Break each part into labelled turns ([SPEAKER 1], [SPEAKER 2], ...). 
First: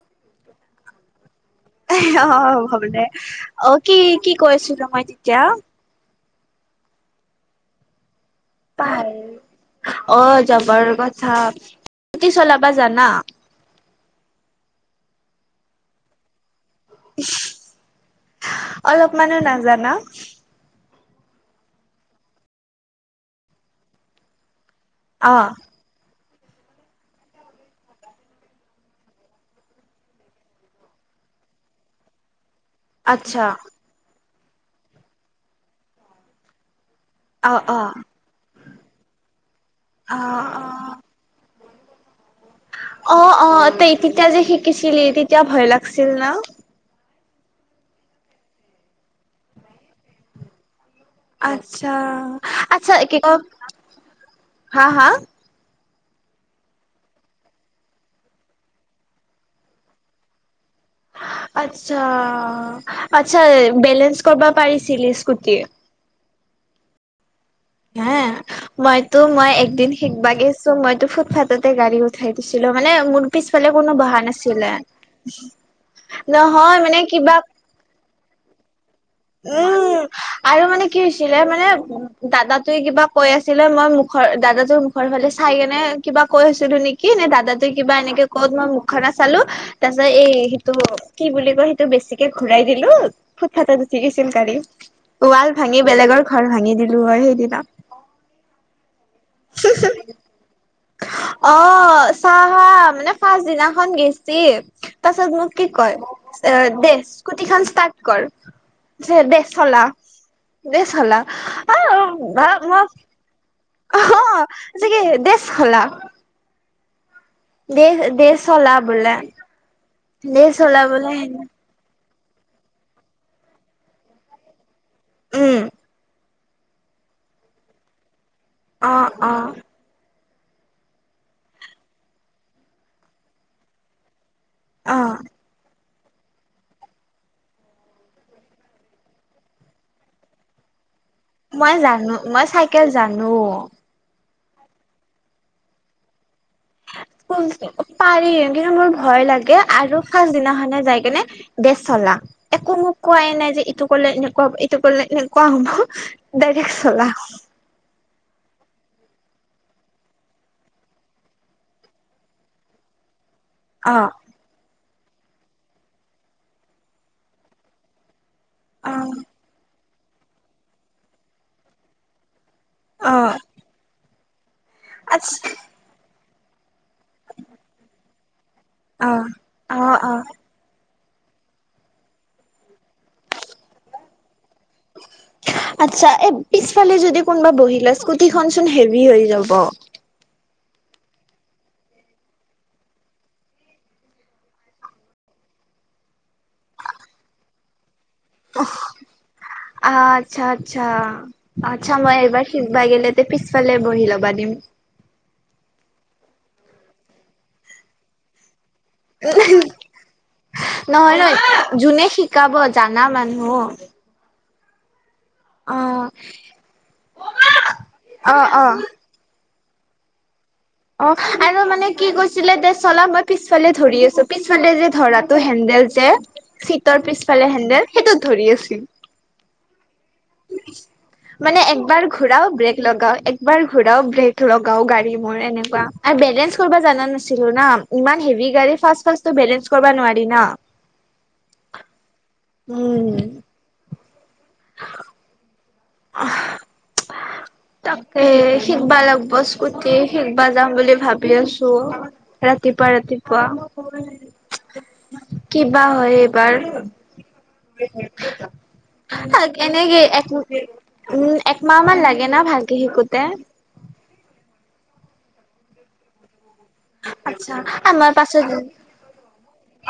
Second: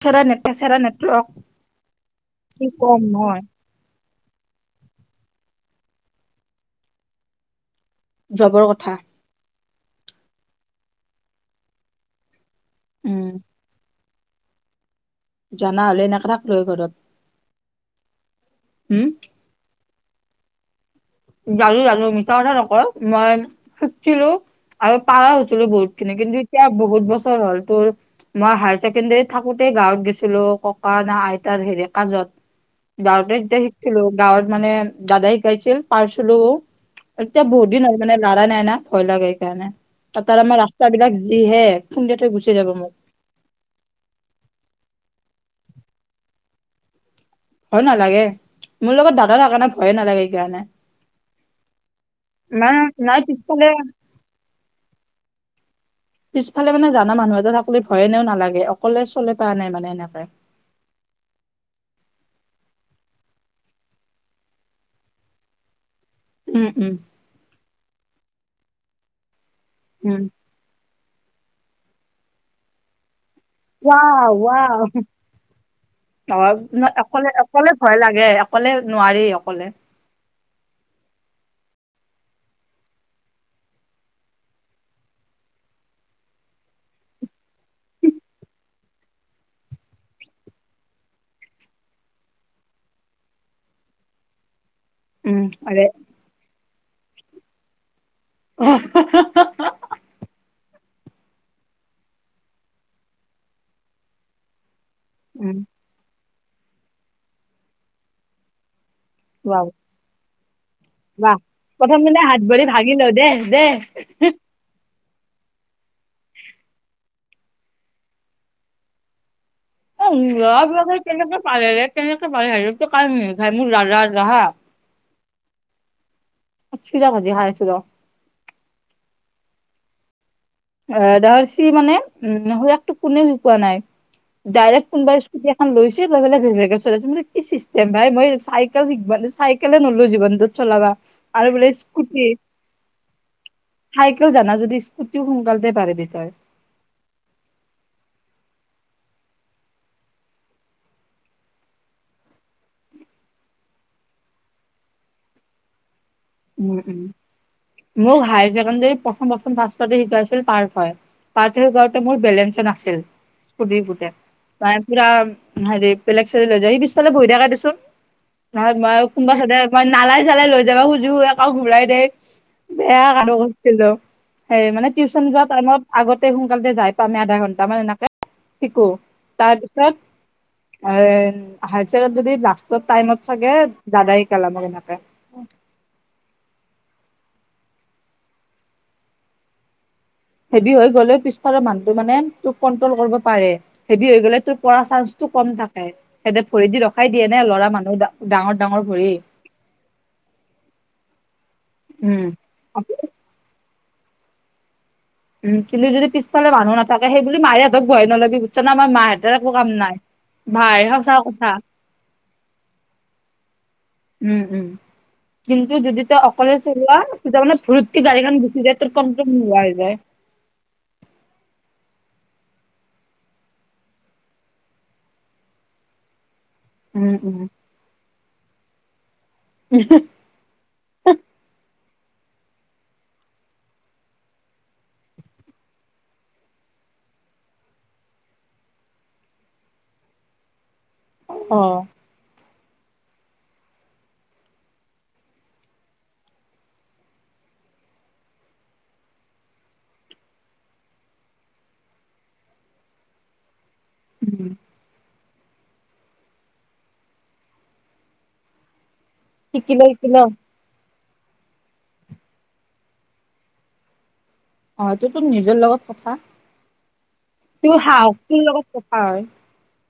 [SPEAKER 1] [unintelligible] Network
[SPEAKER 2] অ',
[SPEAKER 1] কি
[SPEAKER 2] ভাবলে
[SPEAKER 1] কম নহয়।
[SPEAKER 2] অ', কি কি কৈ আছিলোঁ মই তেতিয়া?
[SPEAKER 1] জবৰ কথা
[SPEAKER 2] পাই অ', জবৰ কথা, স্কুতি চলাবা জানা?
[SPEAKER 1] উম জানা হ'লে এনেকে থাকলো হয় ঘৰত। উম
[SPEAKER 2] অলপ মানো নাজানা?
[SPEAKER 1] জানো জানো মিছা কথা নকওঁ মই শিকিছিলো। আৰু পাৰা
[SPEAKER 2] অ',
[SPEAKER 1] হৈছিলো বহুত খিনি কিন্তু এতিয়া বহুত বছৰ হ'ল তোৰ মই হায়াৰ ছেকেণ্ডাৰীত থাকোতেই গাঁৱত গেছিলো ককা না আইতাৰ হেৰি কাজত। গাঁৱতে
[SPEAKER 2] আচ্ছা
[SPEAKER 1] এতিয়া শিকছিলো গাঁৱত মানে দাদা শিকাইছিল পাৰচিলো। এতিয়া
[SPEAKER 2] অ',
[SPEAKER 1] বহুত দিন
[SPEAKER 2] অ',
[SPEAKER 1] হ'ল মানে লাৰাই নাই না, ভয় লাগে সেইকাৰণে আৰু তাতে
[SPEAKER 2] অ',
[SPEAKER 1] আমাৰ ৰাস্তা
[SPEAKER 2] অ',
[SPEAKER 1] বিলাক যিহে। খুন্ধায় থৈ গুচি যাব। মোক
[SPEAKER 2] অ', অ', তই তেতিয়া যে শিকিছিলি তেতিয়া ভয় লাগিছিল ন'?
[SPEAKER 1] ভয় নালাগে, মোৰ লগত দাদা থাকে কাৰণে ভয়ে নালাগে সেইকাৰণে।
[SPEAKER 2] আচ্ছা
[SPEAKER 1] নাই
[SPEAKER 2] আচ্ছা, এই কি
[SPEAKER 1] নাই
[SPEAKER 2] কম,
[SPEAKER 1] পিছফালে
[SPEAKER 2] হা হা?
[SPEAKER 1] পিছফালে মানে জানা মানুহ এটা থাকিলে ভয়ে এনেও নালাগে অকলে চলে পাৱা নাই মানে এনেকে।
[SPEAKER 2] আচ্ছা আচ্ছা বেলেঞ্চ কৰিবা পাৰিছিলি স্কুটি?
[SPEAKER 1] উম, উম।
[SPEAKER 2] হা মইতো মই একদিন
[SPEAKER 1] উম
[SPEAKER 2] শিকবা গে ছোঁ মইতো ফুটফাথতে গাড়ী উঠাই দিছিলো, মানে মোৰ পিছফালে কোনো বহা
[SPEAKER 1] ৱাও
[SPEAKER 2] নাছিলে,
[SPEAKER 1] ৱাও অ
[SPEAKER 2] নহয়
[SPEAKER 1] ন
[SPEAKER 2] মানে
[SPEAKER 1] অকলে
[SPEAKER 2] কিবা
[SPEAKER 1] অকলে ভয় লাগে অকলে নোৱাৰি অকলে।
[SPEAKER 2] উম আৰু মানে কি হৈছিলে মানে দাদাটোৱে কিবা কৈ আছিলে মই মুখৰ দাদাটোৰ মুখৰ ফালে চাই কেনে কিবা কৈ ছিলো নেকি নে দাদা তে কিবা এনেকে ক'ত মই মুখ খনো চালো। তাৰ পিছত এই সিটো কি বুলি কয় সিটো বেছিকে ঘূৰাই দিলো ফুট ফাটত উঠিগিছিল গাড়ী
[SPEAKER 1] উম
[SPEAKER 2] ৱাল ভাঙি
[SPEAKER 1] আৰে
[SPEAKER 2] বেলেগৰ ঘৰ ভাঙি দিলো হয় সেইদিনা।
[SPEAKER 1] অ'। [unintelligible]
[SPEAKER 2] অ', চা হা মানে ফাৰ্ষ্ট দিনাখন গেইছিল। তাৰপিছত মোক
[SPEAKER 1] উম
[SPEAKER 2] কি কয়, দে স্কুটি খান ষ্টাৰ্ট কৰ। দে-দে
[SPEAKER 1] ৱাও
[SPEAKER 2] চলাও। দে চলাও।
[SPEAKER 1] ৱাহ প্ৰথম দিনা হাত ভৰি
[SPEAKER 2] [unintelligible] ম।
[SPEAKER 1] ভাগি লও দে দে
[SPEAKER 2] অঁ', দে কৈছে কি দে চলাও। দে-দে চলাবলে।
[SPEAKER 1] ল'ৰাবিলাকে কেনেকে পাৰে ৰে কেনেকে পাৰে কেনেকে মোৰ খাই মোৰ দাদা ৰাহা [unintelligible]
[SPEAKER 2] উমঁ।
[SPEAKER 1] চিৰা ভাজি খাই আছো ৰ'।
[SPEAKER 2] অঁহ', -অঁহ',।
[SPEAKER 1] অ' দাহৰ চি মানে উম' সেয়াকটো কোনেৱে শিকি পোৱা নাই। ডাইৰেক
[SPEAKER 2] অ
[SPEAKER 1] কোনোবাৰ ইস্কুতি এখন লৈছে। [unintelligible] চলাইছে ম' কি চিষ্টেম ভাই মই চাইকেল শিক চাইকেলে নল'লো জীৱনটোত চলাবা। আৰু বোলে
[SPEAKER 2] মই জানো,
[SPEAKER 1] স্কুটি
[SPEAKER 2] মই চাইকেল জানো।
[SPEAKER 1] চাইকেল জানা যদি স্কুটিও সোনকালে পাৰেবি তই।
[SPEAKER 2] পাৰি কিন্তু মোৰ ভয় লাগে আৰু পাছদিনাখনে যাই কিনে- দে চলাও, একো মোক কোৱাই নাই যে ইটো কৰিলে এনেকুৱা হ'ব, ইটো কৰিলে এনেকুৱা হ'ব। ডাইৰেক্ট
[SPEAKER 1] উম-উম।
[SPEAKER 2] চলা
[SPEAKER 1] মোৰ ভাই যে প্ৰথম-প্ৰথম ফাৰ্ষ্ট শিকাইছিল পাৰ্থ হয়। [unintelligible] গাওঁতে মোৰ বেলেঞ্চ নাছিল।
[SPEAKER 2] অ
[SPEAKER 1] ফু-ফুটে। ত' পুৰা হেৰি বেলেগ চলাই লৈ যায় সি পিছফালে বহি থাকা দে চোন। নহয়,
[SPEAKER 2] অ
[SPEAKER 1] মই কোনোবা কয় চবেই মই নালাই-চালাই লৈ যাবা- আকৌ ঘূৰাই দে বেয়া
[SPEAKER 2] অ
[SPEAKER 1] কামোৰ কৰিছিলো। সেই মানে টিউচন
[SPEAKER 2] আচ্ছা
[SPEAKER 1] যোৱা টাইমত আগতে সোনকালতে যাই পাম আমি আধা ঘন্টামান এনেকে শিকো।
[SPEAKER 2] অ অ
[SPEAKER 1] তাৰপিছত-
[SPEAKER 2] অ
[SPEAKER 1] এই যদি লাষ্টত টাইমত চাগে দাদা আহি সিকাম এনেকে।
[SPEAKER 2] আচ্ছা। এই পিছফালে যদি কোনোবাই বহি লয় ইস্কুটিখন চোন হেভি হৈ যাব।
[SPEAKER 1] হেভি হৈ গ'লেও পিছফালৰ মানুহটো মানে তোক কন্ট্ৰল কৰিব পাৰে। হেভি হৈ গ'লে তোৰ পৰা চান্সটো কম থাকে। সিহঁতে ভৰি দি ৰখাই দিয়ে নে ল'ৰা মানুহ ডাঙৰ-ডাঙৰ ভৰি।
[SPEAKER 2] আচ্ছা-আচ্ছা। আচ্ছা, মই
[SPEAKER 1] উম।
[SPEAKER 2] এইবাৰ শিকব গ'লে- পিছফালে বহি লবা দিম।
[SPEAKER 1] উমঁ, কোনো যদি পিছালে মানুহ নাথাকে সেই বুলি মায়েহঁতক বহাই নলবি। [unintelligible] আমাৰ মাহঁতৰ একো কাম নাই ভাই
[SPEAKER 2] নহয়
[SPEAKER 1] সঁচা কথা।
[SPEAKER 2] নহয় যোনে শিকাব জানা মানুহ
[SPEAKER 1] উমঁ-হুম। কিন্তু
[SPEAKER 2] অ
[SPEAKER 1] যদি তই অকলে চলোৱা তেতিয়া মানে ফুতকে গাড়ীখন
[SPEAKER 2] অ
[SPEAKER 1] গুচি যায়
[SPEAKER 2] অ
[SPEAKER 1] ত' কমপ্লে নোলোৱা হৈ যায়।
[SPEAKER 2] অঁহ', আৰু মানে কি কৈছিলে দে চলা মই পিছফালে ধৰি আছো পিছফালে যে ধৰা- টো হেন্দেল যে চীটৰ
[SPEAKER 1] উম উম
[SPEAKER 2] পিছফালে হেন্দেল সেইটোত ধৰি আছিল।
[SPEAKER 1] হুম-হুম।
[SPEAKER 2] উম। মানে একবাৰ ঘুৰাও ব্ৰেক লগাও, একবাৰ ঘুৰাও ব্ৰেক লগাও, গাড়ী মোৰ এনেকুৱা। আৰু বেলেঞ্চ কৰিব জানা নাছিলো না' ইমান হেভি গাড়ী ফাষ্ট-ফাষ্টটো বেলেঞ্চ কৰিব নোৱাৰি না। [unintelligible]
[SPEAKER 1] অ'।
[SPEAKER 2] উমঁ। [unintelligible] তাকে, শিকবা লাগিব স্কুটি শিকবা যাম বুলি ভাবি আছো। ৰাতিপুৱা-ৰাতিপুৱা।
[SPEAKER 1] উম।
[SPEAKER 2] কিবা হয় এইবাৰ ভাল
[SPEAKER 1] শিকি ল
[SPEAKER 2] এনেকে
[SPEAKER 1] শিকি ল।
[SPEAKER 2] এক উম একমাহ মান লাগে না ভালকে শিকোতে
[SPEAKER 1] অ' ত তো নিজৰ লগত কথা
[SPEAKER 2] আচ্ছা
[SPEAKER 1] তোৰ
[SPEAKER 2] আমাৰ
[SPEAKER 1] সাহস তোৰ
[SPEAKER 2] পাছত
[SPEAKER 1] লগত কথা হয়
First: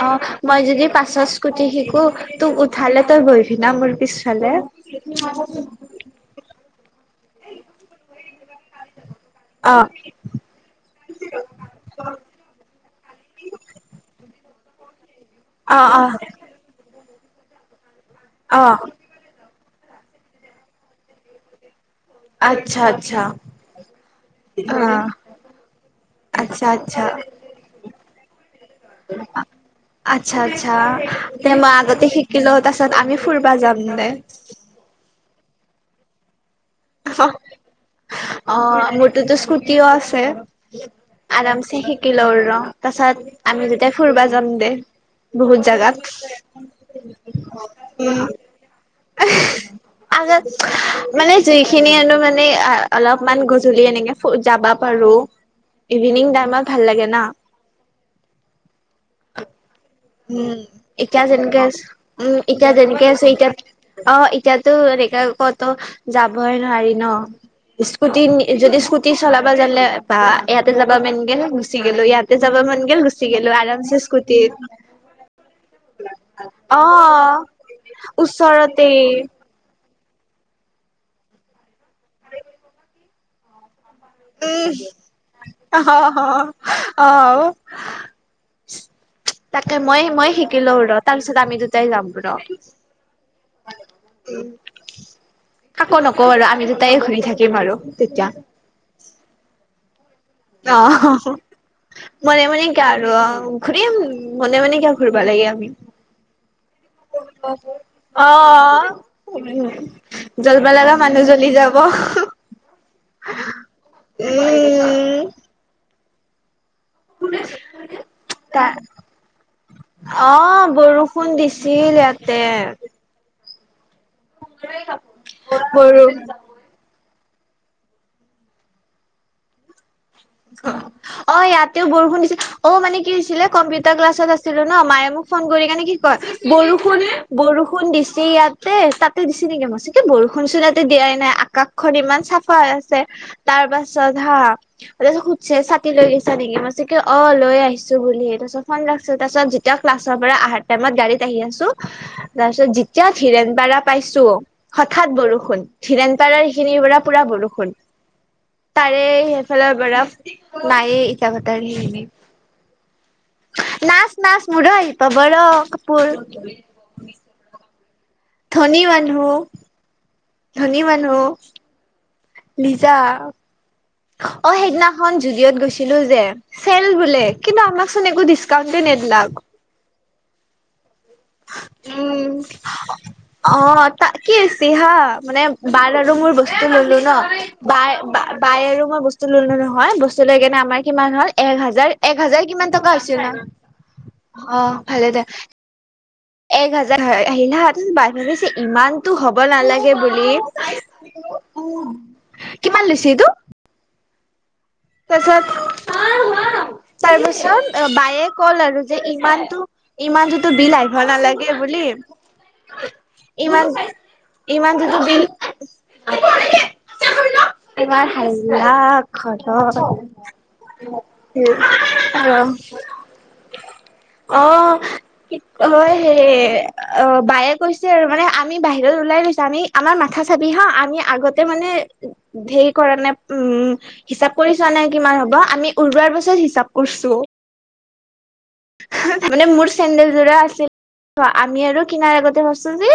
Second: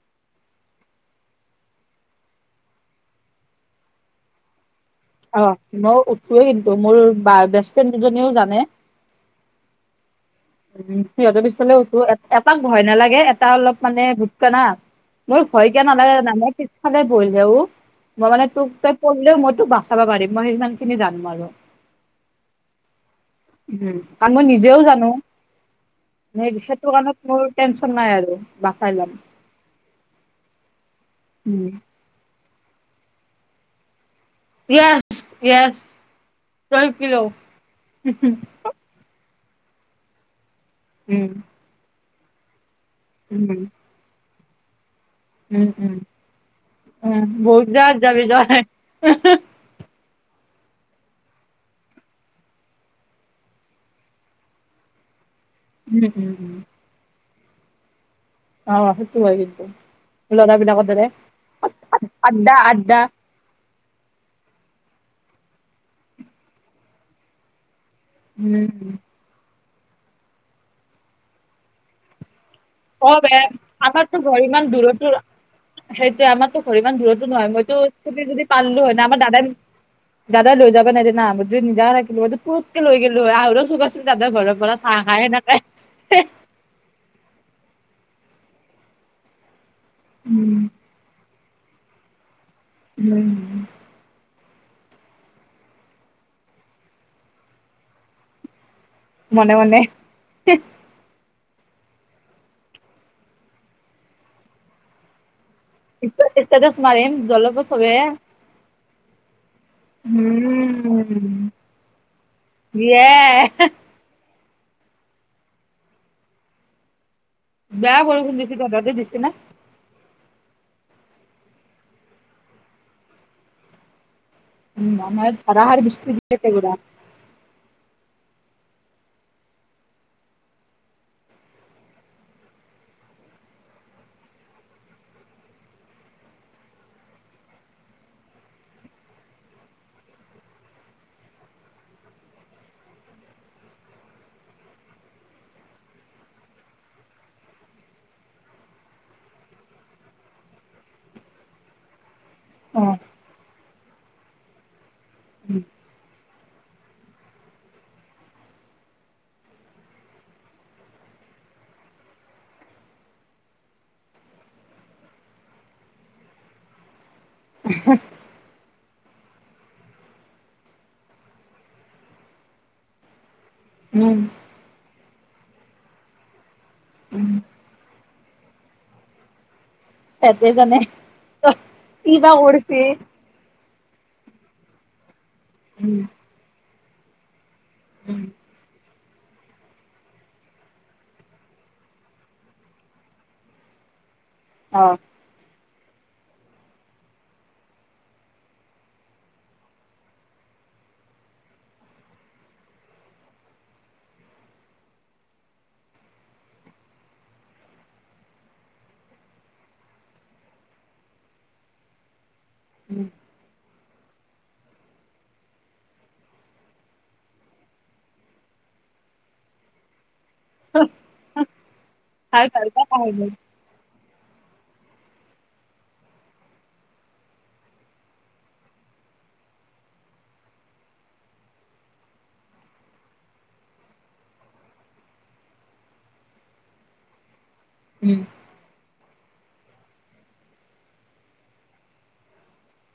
[SPEAKER 2] অ' মই যদি পাছৰ স্কুটি শিকো, তোক উঠালে তই বহিবি না মোৰ পিছফালে?
[SPEAKER 1] অ' মই উঠোৱৱে কিন্তু মোৰ বেষ্ট ফ্ৰেণ্ড দুজনীও জানে।
[SPEAKER 2] অ'।
[SPEAKER 1] উ সিহঁতৰ পিচফালে উঠো, এটাক ভয় নালাগে, এটা অলপ মানে [unintelligible] মোৰ ভয়
[SPEAKER 2] অ
[SPEAKER 1] কিয়া
[SPEAKER 2] অ
[SPEAKER 1] নালাগে জানা? মে পিছফালে বহহেও মই মানে
[SPEAKER 2] অ
[SPEAKER 1] তোক কৰিলেও মইতো বচাব পাৰিম মই সিমান খিনি জানো আৰু।
[SPEAKER 2] আচ্ছা আচ্ছা
[SPEAKER 1] উ কাৰণ মই
[SPEAKER 2] অ
[SPEAKER 1] নিজেও জানো। ন
[SPEAKER 2] আচ্ছা
[SPEAKER 1] বিশটো
[SPEAKER 2] আচ্ছা
[SPEAKER 1] কাৰণত মোৰ টেনচন নাই আৰু বাচাই ল'ম।
[SPEAKER 2] আচ্ছা আচ্ছা তে
[SPEAKER 1] উম।
[SPEAKER 2] মই আতে শ কিল তাছত আমি ফুৰিবা যাম নে।
[SPEAKER 1] [unintelligible]
[SPEAKER 2] ততো স্কুটিও আছে।
[SPEAKER 1] উম।
[SPEAKER 2] চে শিকি লও ৰ তাৰ পাছত
[SPEAKER 1] উম
[SPEAKER 2] আমি যেতিয়া ফুুৰবা যাম দে।
[SPEAKER 1] উম
[SPEAKER 2] বহুত
[SPEAKER 1] উম।
[SPEAKER 2] জাগাত,
[SPEAKER 1] উম বহুত জাগাত
[SPEAKER 2] উ।
[SPEAKER 1] যাবি তই।
[SPEAKER 2] আগ মানে যিখিনিনো মানে অলপমান গজলি এনেকে যাবা পাৰো।
[SPEAKER 1] উম উম
[SPEAKER 2] ইভিনিং
[SPEAKER 1] উম
[SPEAKER 2] টাইমত ভাল লাগে না।
[SPEAKER 1] অ' সতো হাগিত।
[SPEAKER 2] উম এতিয়া যেনেকে আছে উম
[SPEAKER 1] আড্ডা
[SPEAKER 2] এতিয়া
[SPEAKER 1] আড্ডা
[SPEAKER 2] যেনেকে আছে এতিয়া অ' এতিয়াতো এনেক কতো যাবইে নোৱাৰি ন। স্কুটি যদি
[SPEAKER 1] উম।
[SPEAKER 2] স্কুটি চলাবা জানে বা ইয়াতে যাবা মানগে গুচি গেলো ইয়াতে যাবা মান গ
[SPEAKER 1] অ
[SPEAKER 2] গুচি
[SPEAKER 1] বে
[SPEAKER 2] গলো আমছে স্কুটিতত।
[SPEAKER 1] [unintelligible] সেইটোয়ে আমাৰতো ঘৰ
[SPEAKER 2] অ
[SPEAKER 1] ইমান দূৰতো নহয় মইতো ছুটি যদি পাললো
[SPEAKER 2] ওচৰতে
[SPEAKER 1] হয় ন আমাৰ দাদাই। দাদা লৈ যাবা নাই জানা যদি নিজা নাকিলো পতকে লৈ গ' হয় আহ চু দাদৰ ঘৰৰ
[SPEAKER 2] উম
[SPEAKER 1] পৰা চাহ খাইে
[SPEAKER 2] অ
[SPEAKER 1] নাপায়।
[SPEAKER 2] অ'। তাকে মই মই
[SPEAKER 1] উম
[SPEAKER 2] শিকিলো ৰ তাৰ পিছত আমি দুটাই যাম ৰ।
[SPEAKER 1] উম।
[SPEAKER 2] উম। কাকো নকওঁ বাৰ আমি দুটাই ঘূৰি থাকিম আৰু তেতিয়া।
[SPEAKER 1] মনে মনে।
[SPEAKER 2] আহ। মনে মনে কিয় আৰু অ' ঘূৰিম মনে মনে কিয় ঘুৰিবা লাগে আমি।
[SPEAKER 1] [unintelligible]
[SPEAKER 2] উ জ্বলব লগা মানুহ জ্বলি যাব।
[SPEAKER 1] এই
[SPEAKER 2] উম।
[SPEAKER 1] বেয়া
[SPEAKER 2] তা
[SPEAKER 1] [unintelligible]
[SPEAKER 2] অ' বৰষুণ দিছিল ইয়াতে।
[SPEAKER 1] ওম-
[SPEAKER 2] বৰষুণ অ ইয়াতেও বৰষুণ দিছিল অ মানে কি হৈছিলে কম্পিউটাৰ ক্লাছত আছিলো ন মায়ে মোক- ফোন কৰি কেনে কি কয় বৰষুণ বৰষুণ দিছেি ইয়াতে তাতে দিছে নেকি মই- এ বৰষুণ চুণ এয়াতে দিয়াই নাই আকাশখন ইমান চাফা হৈ আছে। তাৰ পাছত হাঁ। তাৰে উদ চেই চাতি লৈই আহিচা নেকি মা চ কি অ লৈ আহিছো বুলিহে তাৰপিছত ফন ৰাখিছে তাৰ পিছত- তেতিয়া ক্লাছৰ পৰা অহাৰ টাইমত গাড়ীত আহি আছো তাৰ পিছত
[SPEAKER 1] অ
[SPEAKER 2] যেতিয়া ধীৰেণ পাৰা- পাইছো হঠাত বৰষুণ ধিৰেণ পাৰাৰ এইখিনিৰ পৰা পুৰা বৰষুণ। তাৰে সেইফালৰ বৰা নায়ে ইটা ভটাৰ সেইখিনি। নাচ নাচ মোৰো আহি পাব ৰ কাপোৰ -
[SPEAKER 1] উহো-
[SPEAKER 2] ধনী মানুহ। ধুনী মানুহ। লিজা।
[SPEAKER 1] উমঁ।
[SPEAKER 2] অঁ সেইদিনাখন জুডিঅ'ত গৈছিলো যে, - চেল বোলে
[SPEAKER 1] উম
[SPEAKER 2] কিন্তু আমাক চোন একো ডিচকাউণ্ট নিদিলে আক-
[SPEAKER 1] সেহঁতেহে জানে কিবা কৰিছে।
[SPEAKER 2] অঁ তা কি হৈছে হা মানে বা
[SPEAKER 1] উম
[SPEAKER 2] আৰু মোৰ বস্তু ললো ন। বাই
[SPEAKER 1] উম
[SPEAKER 2] বা- বাই আৰু মই বস্তু ললো নহয়, বস্তু লৈ কেনে আমাৰ কিমান হ'ল এক হাজাৰ এক হাজাৰ কিমান টকা হৈছিল ন। অঁ
[SPEAKER 1] অ।
[SPEAKER 2] ভালে দে। এক হাজাৰ হয়ঁ আহিল হা বাই ভাবিছে ইমানতো হ'ব নালাগে বুলি। কিমান লৈছে এটো? তাৰ পিছত। তাৰ পিছত বায়ে ক'লে আৰু যে ইমানটো- ইমানটোতো বিল আহিব নালাগে বুলি।
[SPEAKER 1] উমঁ-
[SPEAKER 2] ইমান ইমানতো বিল- ইমান হাল্লা ঘৰত
[SPEAKER 1] ভাল ভাল পাই খাই মোৰ।
[SPEAKER 2] - অঁ- হয়ঁ সেয়ে অ' বায়ে কৈছে আৰু মানে আমি বাহিৰত ওলাই গৈছো আমি - আমাৰ মাথা চাবি হা আমি আগতে মানে ধেৰি কৰা নে উমঁ- হিচাপ কৰি চোৱা নাই কিমান হ'ব আমি উলোৱাৰ পাছত হিচাপ কৰিছোঁ।
[SPEAKER 1] ওম!
[SPEAKER 2] মানে মোৰ চেন্দেল যোৰা আছিল। আমি আৰু কিনাৰ আগতে ভাবিছো যে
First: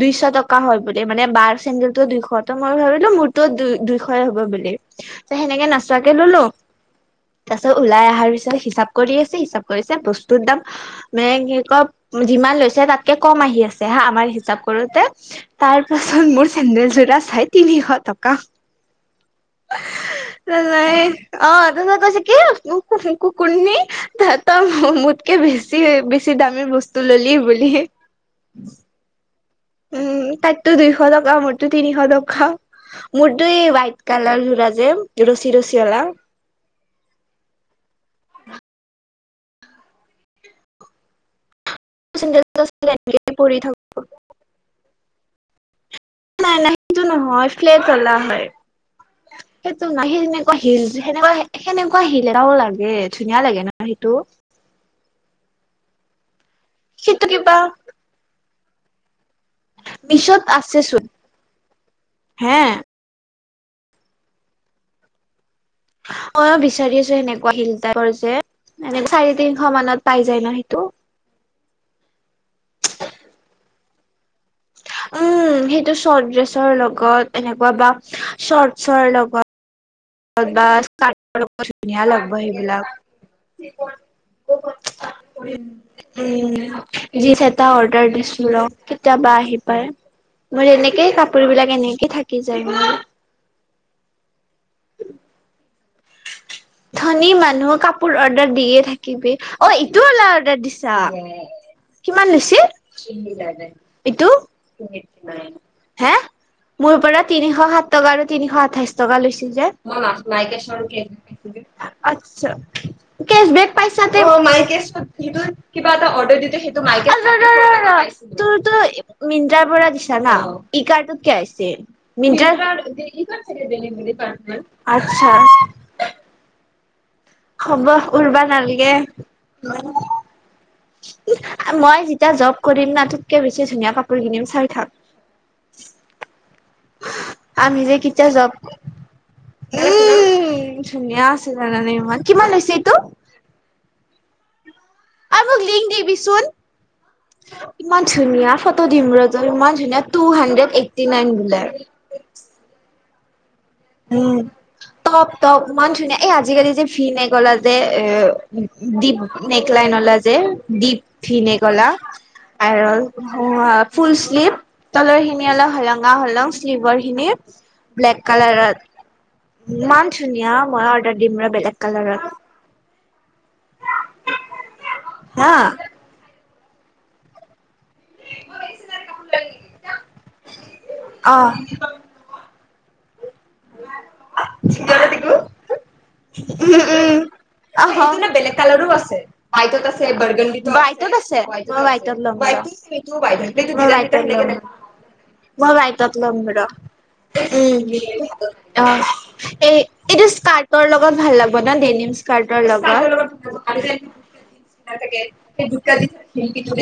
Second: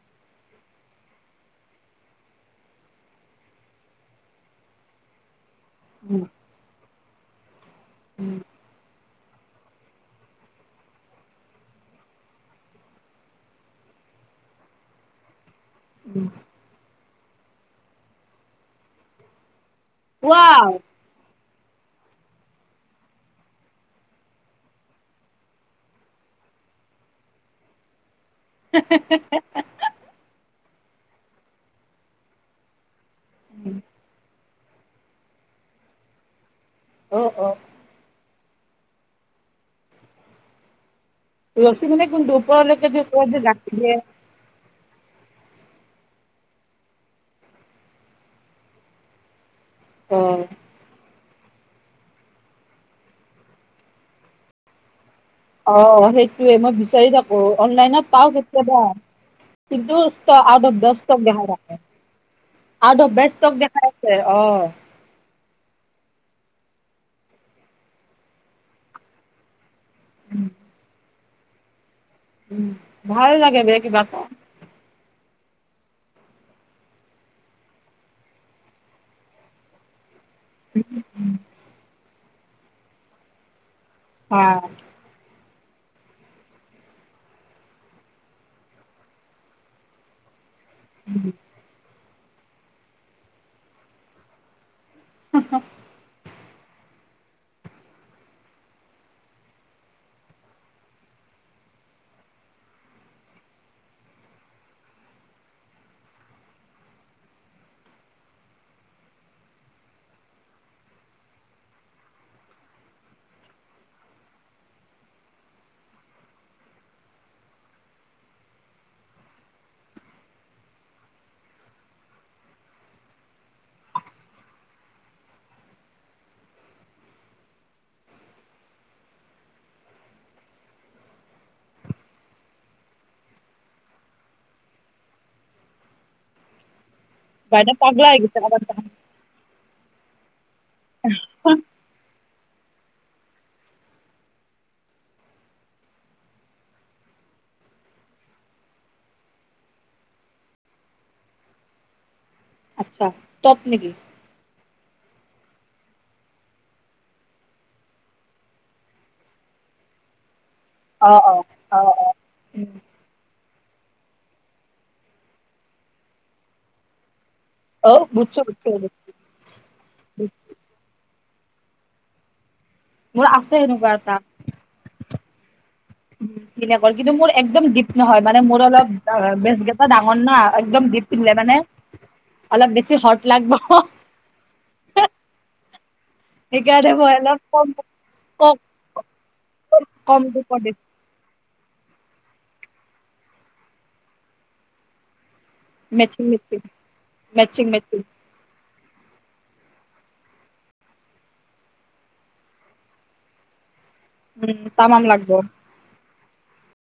[SPEAKER 2] দুইশ টকা হ'ল বুলি, মানে বাৰ চেন্দেল ও দুইশ। মই ভাবিলো মোৰটোও দুই দুইশয় হ'ব বুলি। ত সেনেকে নাচি - তাকে
[SPEAKER 1] উম
[SPEAKER 2] ললোঁ তাৰপিছত ওলাই অহাৰ
[SPEAKER 1] উম
[SPEAKER 2] পিছত হিচাপ কৰি আছে হিচাপ কৰি- যে বস্তুৰ দাম- মে কি ক যিমান লৈছে তাতকে কম আহি আছে হা আমাৰ হিচাপ কৰোতে। তাৰ পাছত
[SPEAKER 1] উম।
[SPEAKER 2] মোৰ চেণ্ডেল জোৰা চাই তিনিশ টকা।
[SPEAKER 1] ৱাও।
[SPEAKER 2] তাৰপিছত এই অ তাৰছেত কি কুকুনী তা- ত‌ই মোতকে বেছি বেছি দামী বস্তু ললি বুলি।
[SPEAKER 1] হে হে হে।
[SPEAKER 2] উমঁ তাইৰতো দুইশ টকা মোৰতটো তিনিশ টকা। মোৰটো হোৱাইট কালাৰ যোৰা যে ৰছি ৰছি অৰা।
[SPEAKER 1] অ' অ'। ৰছী মানে কোনটো
[SPEAKER 2] চেন্দেল
[SPEAKER 1] ওপৰলৈকে যে ওপৰত যে
[SPEAKER 2] পৰি
[SPEAKER 1] গাঠি
[SPEAKER 2] থকা
[SPEAKER 1] থাকে।
[SPEAKER 2] নাই নাই সেইটো নহয় ফ্লেট অলা হয়, সেইটো নাই সি
[SPEAKER 1] অ।
[SPEAKER 2] তেনেকুৱা হিল যে, সেনেকুৱা, সেনেকুৱা হিল এটাও লাগে ধুনীয়া লাগে ন সেইটো।
[SPEAKER 1] অ' সেইটোৱে মই বিচাৰি
[SPEAKER 2] সেইটো
[SPEAKER 1] থাকো
[SPEAKER 2] কিবা
[SPEAKER 1] অনলাইনত পাওঁ কেতিয়াবা। সিটো
[SPEAKER 2] মিছত আছে চোন
[SPEAKER 1] দেখাই ৰাে
[SPEAKER 2] হে
[SPEAKER 1] আউ অফ বেষ্টটক দেখাই অ'
[SPEAKER 2] অ' বিচাৰি আছো সেনেকুৱা হিল তাইপৰ যে মান চাৰি তিনিশ মানত পাই যায়
[SPEAKER 1] উম,
[SPEAKER 2] ন সেইটো।
[SPEAKER 1] উম্ ভাল লাগে বে কিবা এটা।
[SPEAKER 2] উম্ সেইটো চৰ্ট ড্ৰেছৰ লগত, এনেকুৱা বা চৰ্টছৰ লগত। বা চাটৰ লগত ধুনীয়া লাগিব সেইবিলাক।
[SPEAKER 1] অ'
[SPEAKER 2] জিনচ্ এটা অৰ্ডাৰ দিছো ৰ কেতিয়া বা আহি পাই। মোৰ এনেকেই কাপোৰ বিলাক এনেকেই থাকি যায় মোৰ।
[SPEAKER 1] হ।
[SPEAKER 2] ধনী মানুহ কাপোৰ অৰ্ডাৰ দিয়ে থাকিবি। অ' ইটো ওলা অৰ্ডাৰ দিছা। কিমান লৈছিল, ইটো, হে। মোৰ পৰা তিনিশ সাত টকা, আৰু তিনিশ আঠাইশ টকা লৈছিল যে। আচ্ছা, কেচ বেক পাইচা ম কেব। কিবা এটা অৰ্ডাৰ দি সেইটো মাইকে অ ৰ ৰ ৰ টোৰ টোৰ। মিনটাৰ পৰা দিছা না ই কাৰটোত কি আহিছে। মিনটাৰ আচ্ছা। হ'ব উৰবা নালাগে। মই যেতিয়া জব কৰিম না ততকে বেছি ধুনীয়া কাপোৰ কিনিম চাই থাক।
[SPEAKER 1] বাইদেউ
[SPEAKER 2] আমি যে
[SPEAKER 1] পাগলা হৈ
[SPEAKER 2] কিয়াও
[SPEAKER 1] গৈছে
[SPEAKER 2] জব।
[SPEAKER 1] কাৰোবাৰ কাৰণে।
[SPEAKER 2] উম ধুনীয়া আছে জানানে ইমান কিমান লৈছে এইটো। মোক লিংক দিবিচোন। ইমান ধুনীয়া ফটো দিম ৰ তোৰ ইমান ধুনীয়া টু হাড্ৰেড এইট্টি নাইন বোলে।
[SPEAKER 1] আচ্ছা টপ নেকি।
[SPEAKER 2] উম। তপ তপ ইমান ধুনীয়া এই আজিকালি যে ভিনে গলা যে এ দ্বীপ। নেক লাইন অলা যে ডীপ
[SPEAKER 1] অ', অ',
[SPEAKER 2] ভিনে গলা
[SPEAKER 1] অ', অ'। উম।
[SPEAKER 2] আৰল। অ ফুল শ্লিভ তলৰ খিনি অলপ হলঙা হলঙা হলেও শ্লিভৰ খিনি।
[SPEAKER 1] অ
[SPEAKER 2] ব্লেক
[SPEAKER 1] বুজছো বুজিছো
[SPEAKER 2] কালাৰত
[SPEAKER 1] বুজিছো।
[SPEAKER 2] ইমান ধুনীয়া ময়ো অৰ্ডাৰ দিম ৰ বেলেগ কালাৰৰ।
[SPEAKER 1] মোৰ আছে এনেকুৱা এটা।
[SPEAKER 2] হা।
[SPEAKER 1] উ সনে কিন্তু মোৰ একদম দীপ। নহয় মানে মোৰো অলপ আ বেছ গেইটা ডাঙৰ না একদম দিপনলে মানে। অলপ বেছি হট লাগব।
[SPEAKER 2] চঞ দি কো। উম
[SPEAKER 1] সেইকাৰণে মই
[SPEAKER 2] উম
[SPEAKER 1] অলপ কম
[SPEAKER 2] আহোঁ মানে বেলেগ
[SPEAKER 1] কম
[SPEAKER 2] কালৰো আছে মইটত আছে
[SPEAKER 1] কম
[SPEAKER 2] বৰগড।
[SPEAKER 1] কম
[SPEAKER 2] ত আছে মই হোৱাইট লম। মই ৱাইডত
[SPEAKER 1] মেচিং
[SPEAKER 2] লম উম।
[SPEAKER 1] মেচিং মেচিং
[SPEAKER 2] অ'
[SPEAKER 1] মেচিং
[SPEAKER 2] এই এইটো স্কাৰ্ত ৰ লগত ভাল লাগিব ন ডেনিম স্কাৰ্তৰ লগত। [unintelligible]